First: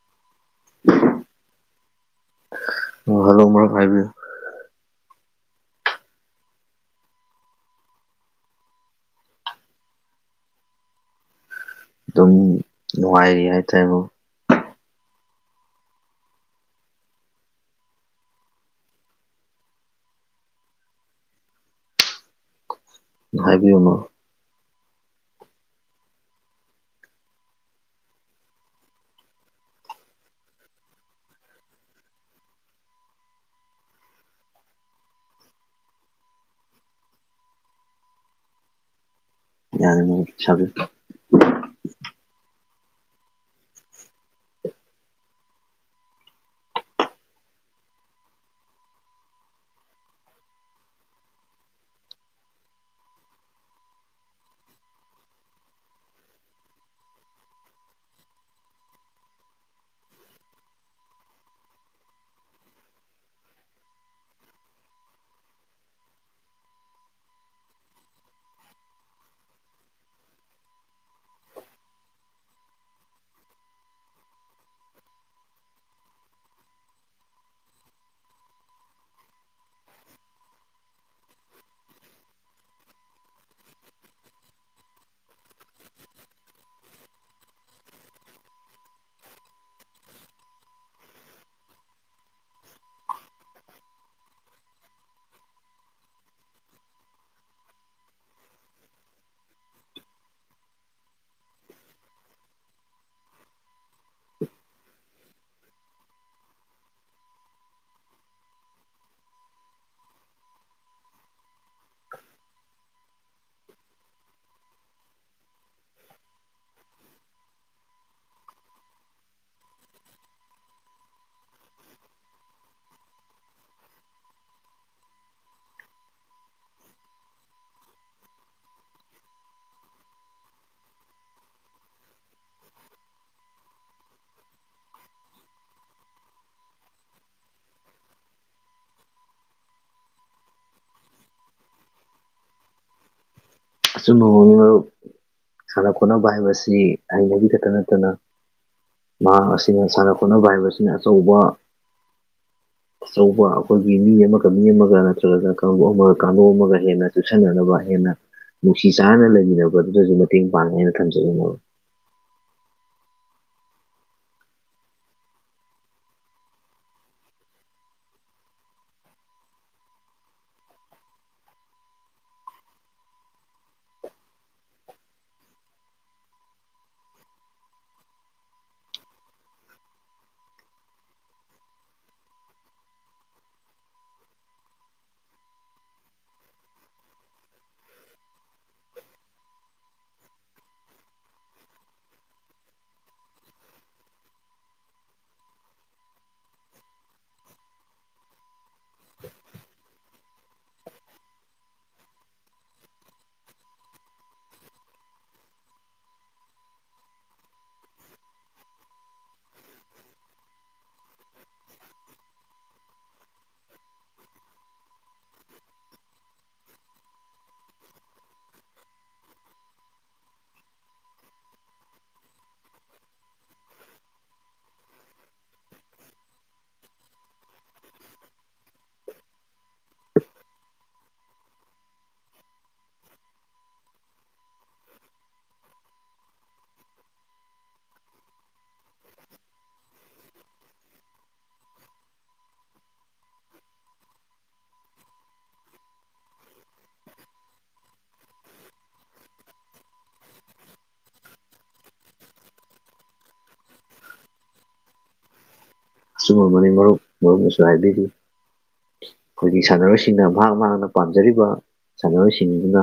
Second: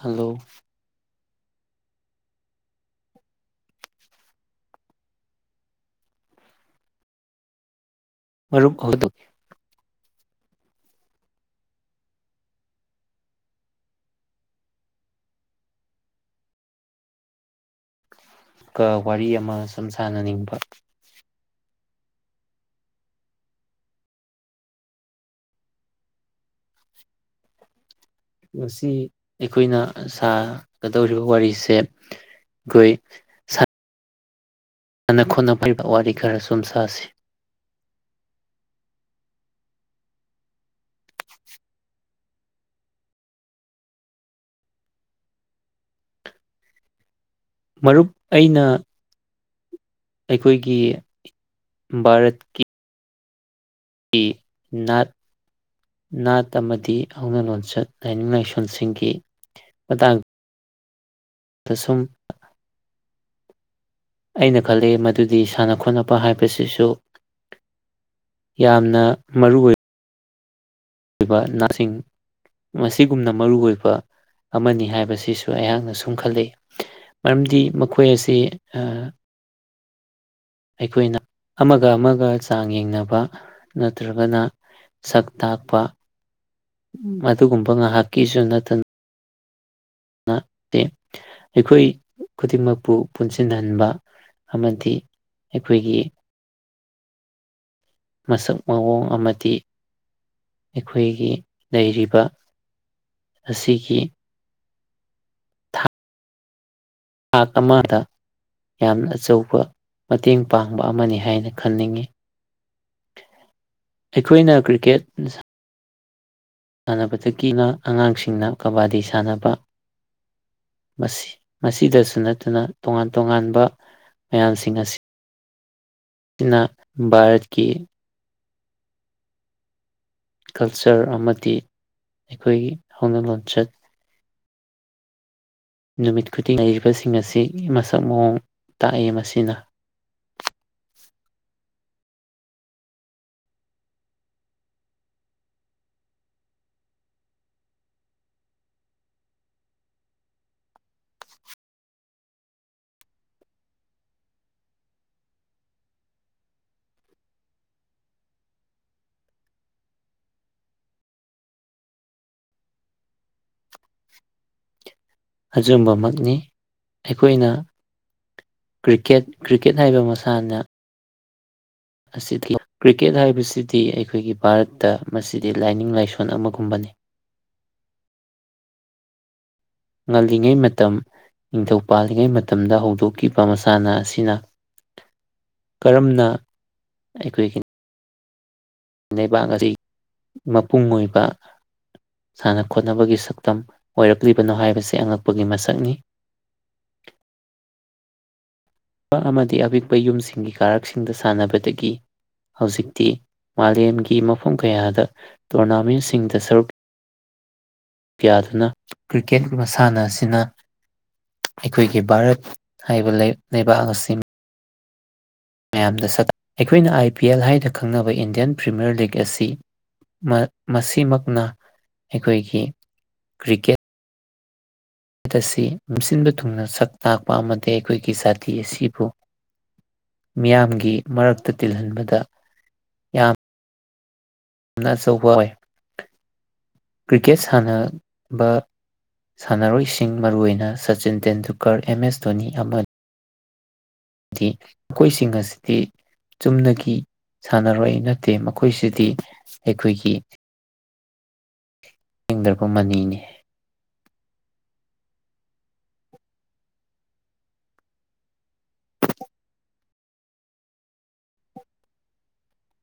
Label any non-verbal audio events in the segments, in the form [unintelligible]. Hello. ꯑ hello ꯃꯔꯨꯞ ꯍꯥꯏꯕꯤꯌꯣ꯫ ꯃꯔꯨꯞ ꯍꯧ [unintelligible] ꯑꯗꯨꯝ ꯅꯨꯡꯉꯥꯏꯔꯤ ꯍꯥꯏꯇꯥꯔꯦ ꯃꯔꯨꯞ ꯀ ꯋꯥꯔꯤ ꯑꯃ ꯁꯨꯝ ꯁꯥꯟꯅꯅꯤꯡꯕ꯫ ꯍꯥꯏꯕꯤꯌꯣ ꯃꯔꯨꯞ꯫ ꯉꯁꯤ ꯑꯩꯈꯣꯏꯅ ꯁꯥꯒꯗꯧꯔꯤꯕ ꯋꯥꯔꯤꯁꯦ ꯑꯩꯈꯣꯏ ꯁꯥꯟꯅ ꯈꯣꯠꯅ ꯕꯒꯤ ꯋꯥꯔꯤ ꯈꯔ ꯁꯨꯝ ꯁꯥꯁꯤ ꯌꯥꯅꯤ ꯁꯪ [unintelligible] ꯃꯔꯨꯞ ꯑꯩꯅ ꯑꯩꯈꯣꯏꯒꯤ ꯚꯥꯔꯠꯀꯤ ꯀꯤ ꯅꯥꯠ ꯅꯥꯠ ꯑꯃꯗꯤ ꯍꯧꯅ ꯂꯣꯟꯆꯠ ꯂꯥꯏꯅꯤꯡ ꯂꯥꯏꯁꯣꯟꯁꯤꯡꯒꯤ ꯃꯇꯥꯡ ꯗ ꯁꯨꯝ ꯑꯩꯅ ꯈꯜꯂꯤ ꯃꯗꯨꯗꯤ ꯁꯥꯟꯅ ꯈꯣꯠꯅꯕ ꯍꯥꯏꯕꯁꯤꯁꯨ ꯌꯥꯝꯅ ꯃꯔꯨ ꯑꯣꯏ ꯑꯣꯏꯕ ꯅꯅꯥꯁꯤꯡ ꯃꯁꯤꯒꯨꯝꯅ ꯃꯔꯨ ꯑꯣꯏꯕ ꯑꯃꯅꯤ ꯍꯥꯏꯕꯁꯤꯁꯨ ꯑꯩꯍꯥꯛꯅ ꯁꯨꯝ ꯈꯜꯂꯤ ꯃꯔꯝꯗꯤ ꯃꯈꯣꯏ ꯑꯁꯤ ꯑꯥ ꯑꯩꯈꯣꯏꯅ ꯑꯃꯒ ꯑꯃꯒ ꯆꯥꯡ ꯌꯦꯡꯅꯕ ꯅꯠꯇ꯭ꯔꯒꯅ ꯁꯛ ꯇꯥꯛꯄ ꯃꯗꯨꯒꯨꯝꯕ ꯉꯥꯏꯍꯥꯛꯀꯤꯁꯨ ꯅꯠꯇꯅ ꯅꯥꯠ ꯑꯦ ꯑꯩꯈꯣꯏ ꯈꯨꯗꯤꯡꯃꯛꯄꯨ ꯄꯨꯟꯁꯤꯟꯍꯟꯕ ꯑꯃꯗꯤ ꯑꯩꯈꯣꯏꯒꯤ ꯃꯁꯛ ꯃꯑꯣꯡ ꯑꯃꯗꯤ ꯑꯩꯈꯣꯏꯒꯤ ꯂꯩꯔꯤꯕ ꯑꯁꯤꯒꯤ ꯊꯥ ꯊꯥꯛ ꯑꯃꯗ ꯌꯥꯝꯅ ꯑꯆꯧꯕ ꯃꯇꯦꯡ ꯄꯥꯡꯕ ꯑꯃꯅꯤ ꯍꯥꯏꯅ ꯈꯟꯅꯤꯡꯉꯤ ꯑꯩꯈꯣꯏꯅ ꯀ꯭ꯔꯤꯀꯦꯠ ꯁꯥꯟꯅꯕꯗꯒꯤꯅ ꯑꯉꯥꯡꯁꯤꯡꯅ ꯀꯕꯥꯗꯤ ꯁꯥꯟꯅꯕ ꯃꯁꯤ ꯃꯁꯤꯗꯁꯨ ꯅꯠꯇꯅ ꯇꯣꯉꯥꯟ ꯇꯣꯉꯥꯟꯕ ꯃꯌꯥꯝꯁꯤꯡ ꯑꯁꯤ ꯅ ꯚꯥꯔꯠꯀꯤ ꯀꯜꯆꯔ ꯑꯃꯗꯤ ꯑꯩꯈꯣꯏꯒꯤ ꯍꯧꯅ ꯂꯣꯟꯆꯠ ꯅꯨꯃꯤꯠ ꯈꯨꯗꯤꯡꯒꯤ ꯂꯩꯔꯤꯕꯁꯤꯡ ꯑꯁꯤ ꯃꯁꯛ ꯃꯑꯣꯡ ꯇꯥꯛꯏ ꯃꯁꯤꯅ ꯑꯆꯨꯝꯕ [unintelligible] ꯃꯔꯨꯞ ꯁꯥꯟꯅ ꯈꯣꯠꯅꯕ ꯍꯥꯏꯕꯁꯤ ꯍꯩꯕꯒꯤ ꯈꯛꯇ ꯅꯠꯇꯅ ꯃꯍꯥꯛ ꯑꯁꯤꯅ ꯁꯥꯟꯅ ꯈꯣꯠꯅꯕ ꯍꯥꯏꯕꯁꯤꯅ ꯑꯆꯧꯕ [inaudible] ꯑꯆꯧꯕ ꯑꯩꯈꯣꯏꯒꯤ ꯃꯤ ꯑꯃꯒ ꯃꯤ ꯑꯃꯒ ꯅꯠꯇ꯭ꯔꯒ ꯀꯥꯡꯕꯨ ꯑꯃꯒ ꯀꯥꯡꯕꯨ ꯑꯃꯒ ꯍꯦꯟꯅ ꯆꯨꯁꯟꯅꯅꯕ ꯍꯦꯟꯅ ꯅꯨꯡꯁꯤ ꯆꯥꯟꯅꯅ ꯂꯩꯃꯤꯟꯅꯕ ꯑꯗꯨꯗꯁꯨ ꯃꯇꯦꯡ ꯄꯥꯡꯉꯦ ꯍꯥꯏꯅ ꯊꯝꯖꯒꯦ ꯃꯔꯨꯞ ꯍꯖꯥꯝꯕꯃꯛꯅꯤ ꯑꯩꯈꯣꯏꯅ ꯀ꯭ꯔꯤꯛꯀꯦꯠ ꯀ꯭ꯔꯤꯛꯀꯦꯠ ꯍꯥꯏꯕ ꯃꯁꯥꯟꯅ ꯑꯁꯤꯗꯤ ꯀ꯭ꯔꯤꯛꯀꯦꯠ ꯍꯥꯏꯕꯁꯤꯗꯤ ꯑꯩꯈꯣꯏꯒꯤ ꯚꯥꯔꯠꯇ ꯃꯁꯤꯗꯤ ꯂꯥꯏꯅꯤꯡ ꯂꯥꯏꯁꯣꯟ ꯑꯃꯒꯨꯝꯕꯅꯤ ꯉꯜꯂꯤꯉꯩ ꯃꯇꯝ ꯅꯤꯡꯊꯧ ꯄꯥꯜꯂꯤꯉꯩ ꯃꯇꯝꯗ ꯍꯧꯗꯣꯛꯈꯤꯕ ꯃꯁꯥꯟꯅ ꯑꯁꯤꯅ ꯀꯔꯝꯅ ꯑꯩꯈꯣꯏꯒꯤ ꯂꯩꯕꯥꯛ ꯑꯁꯤ ꯃꯄꯨꯡ ꯑꯣꯏꯕ ꯁꯥꯟꯅ ꯈꯣꯠꯅꯕꯒꯤ ꯁꯛꯇꯝ ꯑꯣꯏꯔꯛꯂꯤꯕꯅꯣ ꯍꯥꯏꯕꯁꯤ ꯑꯉꯛꯄꯒꯤ ꯃꯁꯛꯅꯤ [unintelligible] ꯑꯃꯗꯤ ꯑꯄꯤꯛꯄ ꯌꯨꯝꯁꯤꯡꯒꯤ ꯀꯥꯔꯛꯁꯤꯡꯗ ꯁꯥꯟꯅꯕꯗꯒꯤ ꯍꯧꯖꯤꯛꯇꯤ ꯃꯥꯂꯦꯝꯒꯤ ꯃꯐꯝ ꯀꯌꯥꯗ ꯇꯣꯔꯅꯥꯃꯦꯟꯁꯤꯡꯗ ꯁꯔꯨꯛ ꯌꯥꯗꯨꯅ ꯀ꯭ꯔꯤꯛꯀꯦꯠ ꯃꯁꯥꯟꯅ ꯑꯁꯤꯅ ꯑꯩꯈꯣꯏꯒꯤ ꯚꯥꯔꯠ ꯍꯥꯏꯕ ꯂꯩꯕꯥꯛ ꯑꯁꯤꯟ ꯃꯌꯥꯝꯗ ꯁꯥꯛ ꯑꯩꯈꯣꯏꯅ ꯑꯥꯏ ꯄꯤ ꯑꯦꯜ ꯍꯥꯏꯅ ꯈꯪꯅꯕ ꯏꯟꯗꯤꯌꯥꯟ ꯄ꯭ꯔꯤꯃꯤꯌꯔ ꯂꯦꯛ ꯑꯁꯤ ꯃꯁꯤꯃꯛꯅ ꯑꯩꯈꯣꯏꯒꯤ ꯀ꯭ꯔꯤꯀꯦꯠ [unintelligible] ꯑꯁꯤ ꯃꯁꯤꯟꯕ ꯊꯨꯡꯅ ꯁꯛ ꯇꯥꯛꯄ ꯑꯃꯗꯤ ꯑꯩꯈꯣꯏꯒꯤ ꯖꯥꯇꯤ ꯑꯁꯤꯕꯨ ꯃꯤꯌꯥꯝꯒꯤ ꯃꯔꯛꯇ ꯇꯤꯜꯍꯟꯕꯗ ꯌꯥꯝꯅ ꯑꯆꯧꯕ ꯑꯣꯏ ꯀ꯭ꯔꯤꯀꯦꯠ ꯁꯥꯟꯅꯕ ꯁꯥꯟꯅꯔꯣꯏꯁꯤꯡ ꯃꯔꯨ ꯑꯣꯏꯅ ꯁꯆꯤꯟ ꯇꯦꯟꯗꯨꯜꯀꯔ ꯑꯦꯝ ꯑꯦꯁ ꯙꯣꯅꯤ ꯑꯃ ꯍꯥꯏꯗꯤ ꯃꯈꯣꯏꯁꯤꯡ ꯑꯁꯤꯗꯤ ꯆꯨꯝꯅꯒꯤ ꯁꯥꯟꯅꯔꯣꯏ ꯅꯠꯇꯦ ꯃꯈꯣꯏꯁꯤꯗꯤ ꯑꯩꯈꯣꯏꯒꯤ ꯍꯤꯡꯗ꯭ꯔꯛꯄ ꯃꯅꯤꯅꯤ ꯑꯆꯨꯝ ꯃꯕꯅꯤ ꯃꯔꯨꯞ ꯃꯔꯨꯝꯅꯁꯨ ꯍꯥꯏꯕꯤꯔꯤ ꯑꯩꯈꯣꯏꯒꯤ ꯁꯥꯟꯅꯔꯣꯏꯁꯤꯡꯅ ꯃꯍꯥꯛ ꯃꯍꯥꯛꯅ ꯄꯥꯝꯖꯔꯤꯕ ꯁꯥꯟꯅꯔꯣꯏꯁꯤꯡꯗꯨꯅ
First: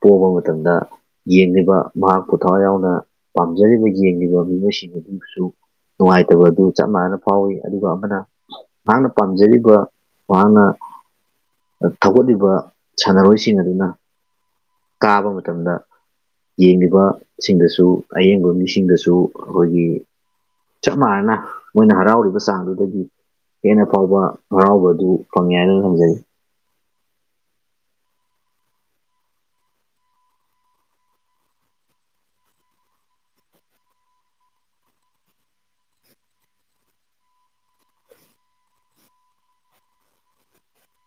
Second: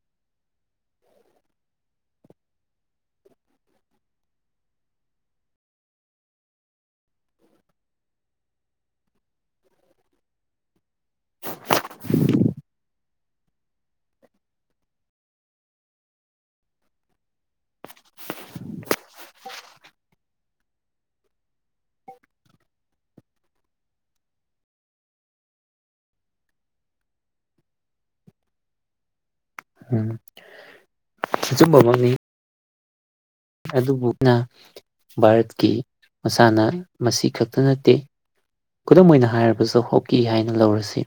ꯄꯣꯕ ꯃꯇꯝꯗ ꯌꯦꯡꯂꯤꯕ ꯃꯍꯥꯛꯄꯨ ꯊꯋꯥꯏ ꯌꯥꯎꯅ ꯄꯥꯝꯖꯔꯤꯕ ꯌꯦꯡꯂꯤꯕ ꯃꯤꯑꯣꯏꯁꯤꯡ ꯑꯗꯨꯁꯨ ꯅꯨꯡꯉꯥꯏꯇꯕ ꯑꯗꯨ ꯆꯞ ꯃꯥꯟꯅꯅ ꯐꯥꯎꯏ ꯑꯗꯨꯒ ꯑꯃꯅ ꯃꯍꯥꯛꯅ ꯄꯥꯝꯖꯔꯤꯕ ꯃꯍꯥꯛꯅ ꯊꯧꯒꯠꯂꯤꯕ ꯁꯥꯟꯅꯔꯣꯏꯁꯤꯡ ꯑꯗꯨꯅ ꯀꯥꯕ ꯃꯇꯝꯗ ꯌꯦꯡꯂꯤꯕ ꯁꯤꯡꯗꯁꯨ ꯑꯌꯦꯡꯕ ꯃꯤꯁꯤꯡꯗꯁꯨ ꯑꯩꯈꯣꯏꯒꯤ ꯆꯞ ꯃꯥꯟꯅꯅꯥ ꯃꯣꯏꯅ ꯍꯔꯥꯎꯔꯤꯕ ꯆꯥꯡꯗꯨꯗꯒꯤ ꯍꯦꯟꯅ ꯐꯥꯎꯕ ꯍꯔꯥꯎꯕ ꯑꯗꯨ ꯐꯪꯉ ꯍꯥꯏꯅ ꯊꯝꯖꯒ ꯎꯝ ꯑꯆꯨꯝꯕ ꯑꯃꯅꯤ ꯑꯗꯨꯕꯨꯅ ꯚꯥꯔꯠꯀꯤ ꯃꯁꯥꯟꯅ ꯃꯁꯤ ꯈꯛꯇ ꯅꯠꯇꯦ ꯈꯨꯗꯝ ꯑꯣꯏꯅ ꯍꯥꯏꯔꯕꯁꯨ ꯍꯣꯛꯀꯤ ꯍꯥꯏꯅ ꯂꯧꯔꯁꯤ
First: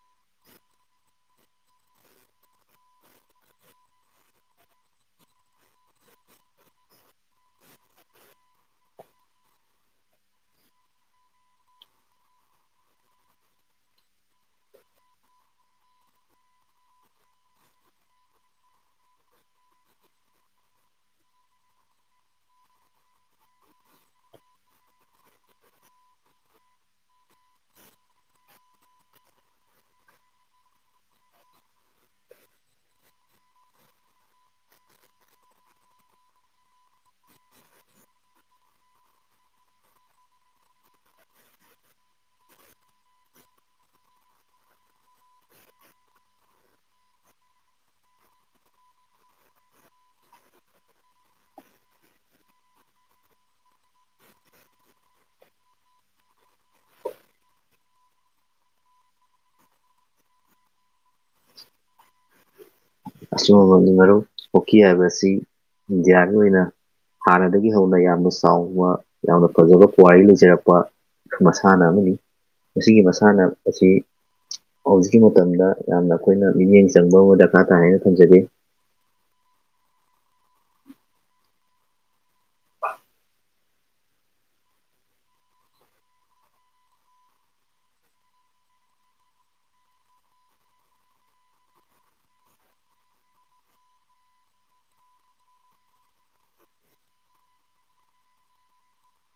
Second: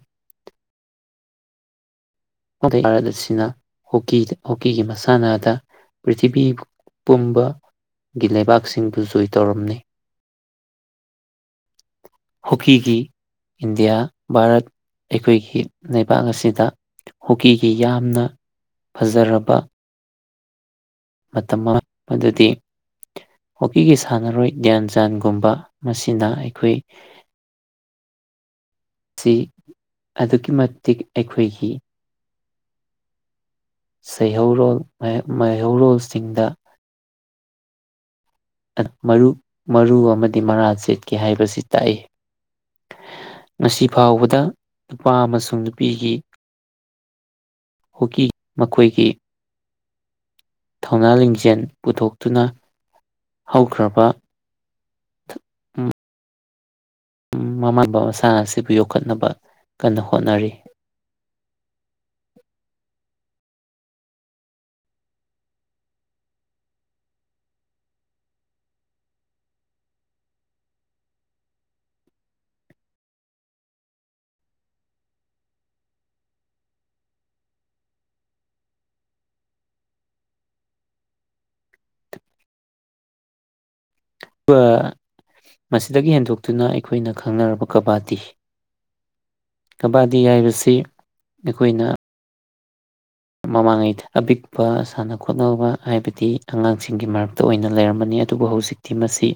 ꯑꯗ ꯚꯥꯔꯠ ꯑꯁꯤꯅ ꯍꯣꯛꯀꯤ ꯍꯣꯛꯀꯤꯒꯤ ꯃꯁꯥꯟꯅꯗ ꯄ꯭ꯔꯤꯊꯤꯕꯤ ꯄꯨꯝꯕꯒꯤ ꯂꯩꯕꯥꯛꯁꯤꯡꯗꯨ ꯖꯣꯏ ꯇꯧꯔꯝꯅꯤ ꯍꯣꯛꯀꯤꯒꯤ ꯏꯟꯗꯤꯌꯥ ꯚꯥꯔꯠ ꯑꯩꯈꯣꯏꯒꯤ ꯂꯩꯕꯥꯛ ꯑꯁꯤꯗ ꯍꯣꯛꯀꯤꯒꯤ ꯌꯥꯝꯅ ꯐꯖꯔꯕ ꯃꯇꯝ ꯃꯥ ꯃꯗꯨꯗꯤ ꯍꯣꯛꯀꯤꯒꯤ ꯁꯥꯟꯅꯔꯣꯏ ꯒ꯭ꯌꯥꯟ ꯆꯥꯟꯒꯨꯝꯕ ꯃꯁꯤꯅ ꯑꯩꯈꯣꯏ ꯁꯤ ꯑꯗꯨꯛꯀꯤ ꯃꯇꯤꯛ ꯑꯩꯈꯣꯏꯒꯤ ꯁꯩꯍꯧꯔꯣꯜ ꯃꯩꯍꯧꯔꯣꯜꯁꯤꯡꯗ ꯃꯔꯨ ꯃꯔꯨ ꯑꯃꯗꯤ ꯃꯔꯥ ꯁꯦꯠꯀꯦ ꯍꯥꯏꯕꯁꯤ ꯇꯥꯛꯏ ꯉꯁꯤ ꯐꯥꯎꯕꯗ ꯅꯨꯄꯥ ꯑꯃꯁꯨꯡ ꯅꯨꯄꯤꯒꯤ ꯍꯣꯛꯀꯤ ꯃꯈꯣꯏꯒꯤ ꯊꯧꯅꯥ ꯂꯤꯡꯖꯦꯜ ꯄꯨꯊꯣꯛꯇꯨꯅ ꯍꯧꯈ꯭ꯔꯕ ꯃꯃꯥꯅꯕꯄꯥ ꯃꯁꯥꯟꯅ ꯑꯁꯤꯕꯨ ꯌꯣꯛꯈꯠꯅꯕ ꯀꯟꯅ ꯍꯣꯠꯅꯔꯤ ꯑꯒꯨꯝꯕꯕꯡ ꯃꯔꯨ [unintelligible] ꯍꯣꯛꯀꯤ ꯍꯥꯏꯕ ꯑꯁꯤ ꯏꯟꯗꯤꯌꯥꯒꯤ ꯑꯣꯏꯅ ꯍꯥꯟꯅꯗꯒꯤ ꯍꯧꯅ ꯌꯥꯝꯅ ꯆꯥꯎꯕ ꯌꯥꯝꯅ ꯐꯖꯕ ꯄꯨꯋꯥꯔꯤ ꯂꯩꯖꯔꯛꯄ ꯃꯁꯥꯟꯅ ꯑꯃꯅꯤ ꯃꯁꯤꯒꯤ ꯃꯁꯥꯟꯅ ꯑꯁꯤ ꯍꯧꯖꯤꯛꯀꯤ ꯃꯇꯝꯗ ꯌꯥꯝꯅ ꯑꯩꯈꯣꯏꯅ ꯃꯤꯠꯌꯦꯡ ꯆꯪꯕ ꯑꯃ ꯗꯔꯀꯥꯔ ꯇꯥꯥꯏꯅ ꯊꯝꯖꯒꯦ [unintelligible] ꯃꯁꯤꯗꯒꯤ ꯍꯦꯟꯗꯣꯛꯇꯨꯅ ꯑꯩꯈꯣꯏꯅ ꯈꯪꯅꯔꯕ ꯀꯕꯥꯇꯤ ꯀꯕꯥꯗꯤ ꯍꯥꯏꯕꯁꯤ ꯑꯩꯈꯣꯏꯅ ꯃꯃꯥꯡꯉꯩꯗ ꯑꯄꯤꯛꯄ ꯁꯥꯟꯅ ꯈꯣꯠꯅꯕ ꯍꯥꯏꯕꯗꯤ ꯑꯉꯥꯡꯁꯤꯡꯒꯤ ꯃꯔꯛꯇ ꯑꯣꯏꯅ ꯂꯩꯔꯝꯕꯅꯤ ꯑꯗꯨꯕꯨ ꯍꯧꯖꯤꯛ ꯊꯤꯝ ꯑꯁꯤ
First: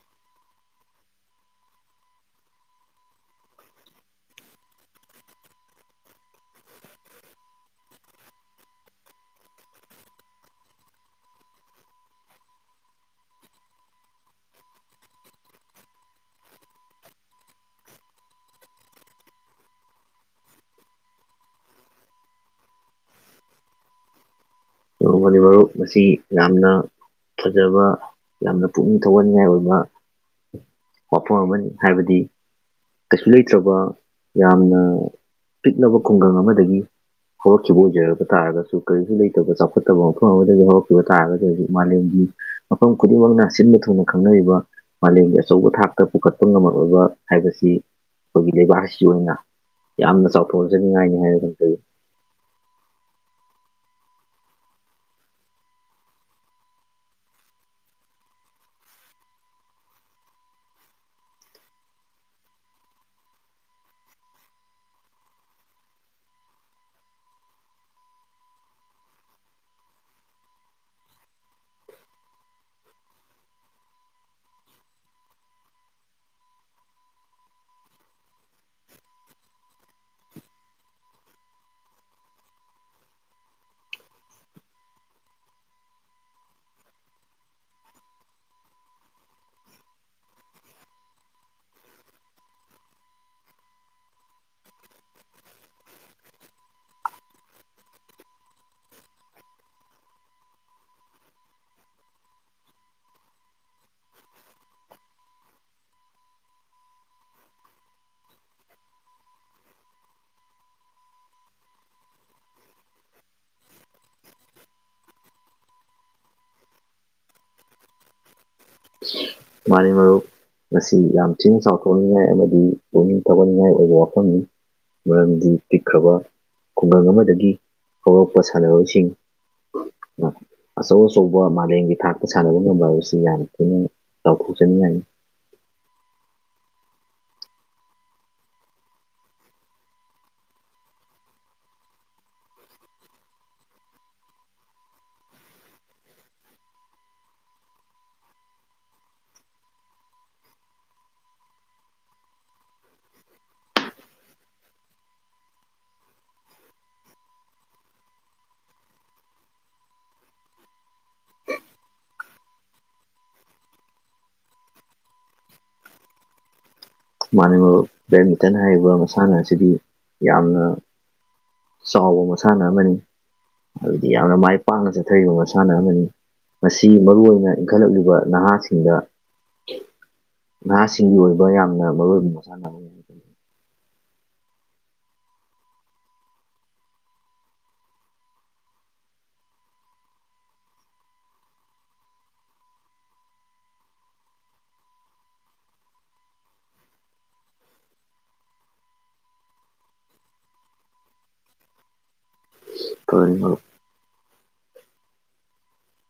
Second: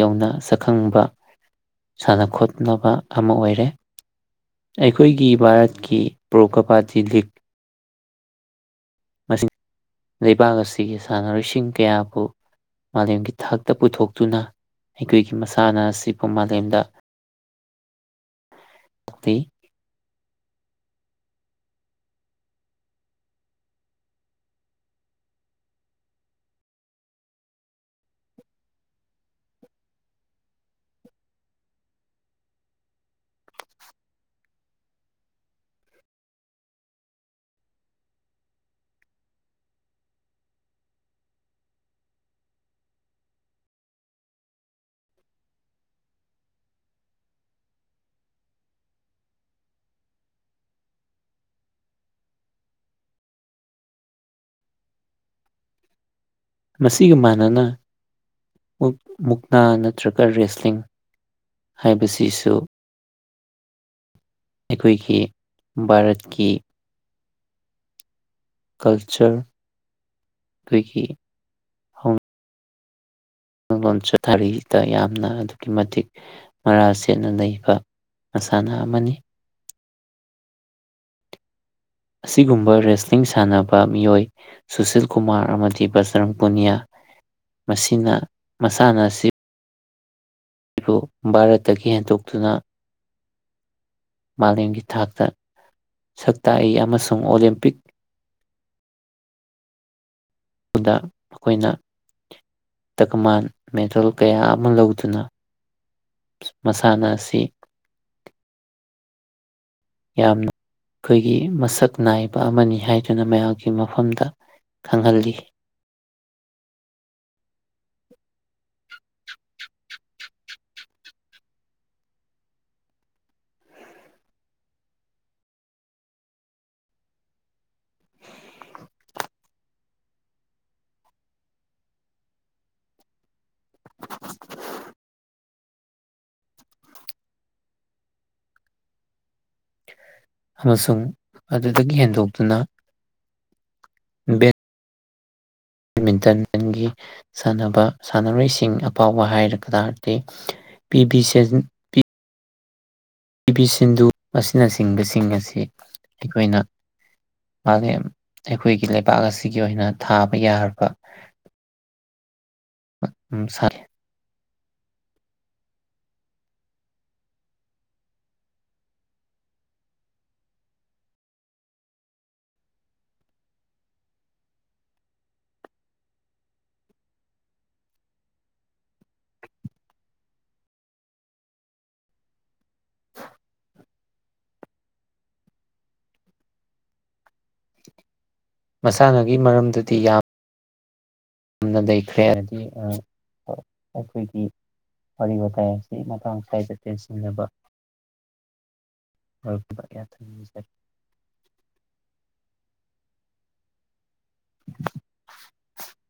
ꯌꯧꯅ ꯁꯛꯈꯪꯕ ꯁꯥꯟꯅ ꯈꯣꯠꯅꯕ ꯑꯃ ꯑꯣꯏꯔꯦ ꯑꯩꯈꯣꯏꯒꯤ ꯚꯥꯔꯠꯀꯤ ꯄ꯭ꯔꯣ ꯀꯄꯥꯇꯤ ꯂꯤꯛ ꯂꯩꯕꯥꯛ ꯑꯁꯤꯒꯤ ꯁꯥꯟꯅꯔꯣꯏꯁꯤꯡ ꯀꯌꯥꯕꯨ ꯃꯥꯂꯦꯝꯒꯤ ꯊꯥꯛꯇ ꯄꯨꯊꯣꯛꯇꯨꯅ ꯑꯩꯈꯣꯏꯒꯤ ꯃꯁꯥꯟꯅ ꯑꯁꯤꯕꯨ ꯃꯥꯂꯦꯝꯗ ꯎꯤ [unintelligible] ꯅ‌ꯣꯡꯃꯒꯤ ꯃꯔꯨꯞ ꯃꯁꯤ ꯌꯥꯝꯅ ꯐꯖꯕ ꯌꯥꯝꯅ ꯄꯨꯛꯅꯤꯡ ꯊꯧꯒꯠꯅꯤꯡꯉꯥꯏ ꯑꯣꯏꯕ ꯋꯥꯐꯝ ꯑꯃꯅꯤ ꯍꯥꯏꯕꯗꯤ ꯀꯩꯁꯨ ꯂꯩꯇ꯭ꯔꯕ ꯌꯥꯝꯅ ꯄꯤꯛꯂꯕ ꯈꯨꯡꯒꯪ ꯑꯃꯗꯒꯤ ꯍꯧꯔꯛꯈꯤꯕ ꯑꯣꯏꯖꯔꯕ ꯇꯥꯔꯒꯁꯨ ꯀꯔꯤꯁꯨ ꯂꯩꯇꯕ ꯆꯥꯎꯈꯠ ꯐꯠꯇꯕ ꯃꯐꯝ ꯑꯃꯗꯒꯤ ꯍꯧꯔꯛꯈꯤꯕ ꯇꯥꯔꯒꯗꯤ ꯍꯧꯖꯤꯛ ꯃꯥꯂꯦꯝꯒꯤ ꯃꯐꯝ ꯈꯨꯗꯤꯡꯃꯛꯅ ꯁꯤꯟꯕ ꯊꯨꯡꯅ ꯈꯪꯅꯔꯤꯕ ꯃꯥꯂꯦꯝꯒꯤ ꯑꯆꯧꯕ ꯊꯥꯛꯇ ꯄꯨꯈꯠꯄ ꯉꯝꯃꯣꯏꯕ ꯍꯥꯏꯕꯁꯤ ꯑꯩꯈꯣꯏꯒꯤ ꯂꯩꯕꯥꯛꯁꯤ ꯑꯣꯏꯅ ꯌꯥꯝꯅ ꯆꯥꯎꯊꯣꯛꯆꯅꯤꯡꯉꯥꯏꯅꯤ ꯍꯥꯏꯔꯒ ꯐꯩ ꯃꯁꯤꯒ ꯃꯥꯟꯅꯅ ꯃꯨꯜ ꯃꯨꯛꯅꯥ ꯅꯠꯇ꯭ꯔꯒ ꯔꯦꯁꯂꯤꯡ ꯍꯥꯏꯕꯁꯤꯁꯨ ꯑꯩꯈꯣꯏꯒꯤ ꯚꯥꯔꯠꯀꯤ ꯀꯜꯆꯔ ꯑꯩꯈꯣꯏꯒꯤ ꯐꯝꯚꯝ ꯆꯊꯔꯤꯗ ꯌꯥꯝꯅ ꯑꯗꯨꯛꯀꯤ ꯃꯇꯤꯛ ꯃꯔꯥ ꯁꯦꯠꯅ ꯂꯩꯕ ꯃꯁꯥꯟꯅ ꯑꯃꯅꯤ ꯑꯁꯤꯒꯨꯝꯕ ꯔꯦꯁꯂꯤꯡ ꯁꯥꯟꯅꯕ ꯃꯤꯑꯣꯏ ꯁꯨꯁꯤꯜ ꯀꯨꯃꯥꯔ ꯑꯃꯗꯤ ꯕꯁꯔꯝ ꯄꯨꯅꯤꯌꯥ ꯃꯁꯤꯅ ꯃꯁꯥꯟꯅ ꯑꯁꯤ ꯕꯨ ꯚꯥꯔꯠꯇꯒꯤ ꯍꯦꯟꯗꯣꯛꯇꯨꯅ ꯃꯥꯂꯦꯝꯒꯤ ꯊꯥꯛꯇ ꯁꯛ ꯇꯥꯛꯏ ꯑꯃꯁꯨꯡ ꯑꯣꯂꯦꯝꯄꯤꯛ ꯗ ꯑꯩꯈꯣꯏꯅ ꯗꯀꯃꯥꯟ ꯃꯦꯗꯜ ꯀꯌꯥ ꯑꯃ ꯂꯧꯗꯨꯅ ꯃꯁꯥꯟꯅ ꯑꯁꯤ ꯌꯥꯝꯅ ꯑꯩꯈꯣꯏꯒꯤ ꯃꯁꯛ ꯅꯥꯏꯕ ꯑꯃꯅꯤ ꯍꯥꯏꯗꯨꯅ ꯃꯌꯥꯝꯒꯤ ꯃꯐꯝꯗ ꯈꯪꯍꯜꯂꯤ ꯃꯥꯅꯤ ꯃꯔꯨꯞ ꯃꯁꯤ ꯌꯥꯝ ꯊꯤꯅ ꯆꯥꯎꯊꯣꯛꯅꯤꯡꯉꯥꯏ ꯑꯃꯗꯤ ꯄꯨꯛꯅꯤꯡ ꯊꯧꯒꯠꯅꯤꯡꯉꯥꯏ ꯑꯣꯏꯕ ꯋꯥꯐꯝꯅꯤ꯫ ꯃꯔꯝꯗꯤ ꯄꯤꯛꯈ꯭ꯔꯕ ꯈꯨꯡꯒꯪ ꯑꯃꯗꯒꯤ ꯍꯧꯔꯛꯄ ꯁꯥꯟꯅꯔꯣꯏꯁꯤꯡ ꯑꯆꯧ ꯑꯆꯧꯕ ꯃꯥꯂꯦꯝꯒꯤ ꯊꯥꯛꯇ ꯁꯥꯟꯅꯕ ꯉꯝꯕ ꯍꯥꯏꯕꯁꯤ ꯌꯥꯝ ꯊꯤꯅ ꯆꯥꯎ ꯊꯣꯡꯖꯅꯤꯡꯉꯥꯏꯅꯤ꯫ ꯑꯃꯁꯨꯡ ꯑꯗꯨꯗꯒꯤ ꯍꯦꯟꯗꯣꯛꯇꯨꯅ ꯃꯤꯟꯇꯟꯒꯤ ꯁꯥꯟꯅꯕ ꯁꯥꯟꯅꯔꯣꯏꯁꯤꯡ ꯑꯐꯥꯎꯕ ꯍꯥꯏꯔꯒ ꯇꯥꯔꯗꯤ ꯄꯤ ꯕꯤ ꯁꯟ ꯄꯤ ꯚꯤ ꯁꯤꯟꯙꯨ ꯑꯁꯤꯅꯆꯤꯡꯕꯁꯤꯡ ꯑꯁꯤ ꯑꯩꯈꯣꯏꯅ ꯃꯥꯂꯦꯝ ꯑꯩꯈꯣꯏꯒꯤ ꯂꯩꯕꯥꯛ ꯑꯁꯤꯒꯤ ꯑꯣꯏꯅ ꯊꯥꯕ ꯌꯥꯔꯕ ꯎꯝ ꯁꯥꯔꯦ ꯃꯥꯟꯅꯦ ꯃꯔꯨꯞ ꯕꯦꯠꯃꯤꯟꯇꯟ ꯍꯥꯏꯔꯤꯕ ꯃꯁꯥꯟꯅ ꯑꯁꯤꯗꯤ ꯌꯥꯝꯅ ꯆꯥꯎꯕ ꯃꯁꯥꯟꯅ ꯑꯃꯅꯤ꯫ ꯑꯗꯨꯗꯤ ꯌꯥꯝꯅ ꯃꯥꯏ ꯄꯥꯛꯅ ꯆꯠꯊꯔꯤꯕ ꯃꯁꯥꯟꯅ ꯑꯃꯅꯤ ꯃꯁꯤ ꯃꯔꯨ ꯑꯣꯏꯅ ꯏꯟꯈꯠꯂꯛꯂꯤꯕ ꯅꯍꯥꯁꯤꯡꯗ ꯅꯍꯥꯁꯤꯡꯒꯤ ꯑꯣꯏꯕ ꯌꯥꯝꯅ ꯃꯔꯨ ꯑꯣꯏꯕ ꯃꯁꯥꯟꯅ ꯑꯃꯅꯤ꯫ ꯃꯁꯥꯟꯅꯒꯤ ꯃꯔꯝꯗꯗꯤ ꯌꯥꯝ ꯌꯥꯝꯅ ꯂꯩꯈ꯭ꯔꯦ ꯍꯥꯏꯗꯤ ꯑꯩꯈꯣꯏꯒꯤ ꯋꯥꯔꯤ ꯋꯥꯇꯥꯏ ꯑꯁꯤ ꯃꯇꯥꯡ ꯁ꯭ꯋꯥꯏꯗ ꯇꯦꯟꯁꯤꯟꯅꯕ [unintelligible] [unintelligible] [inaudible]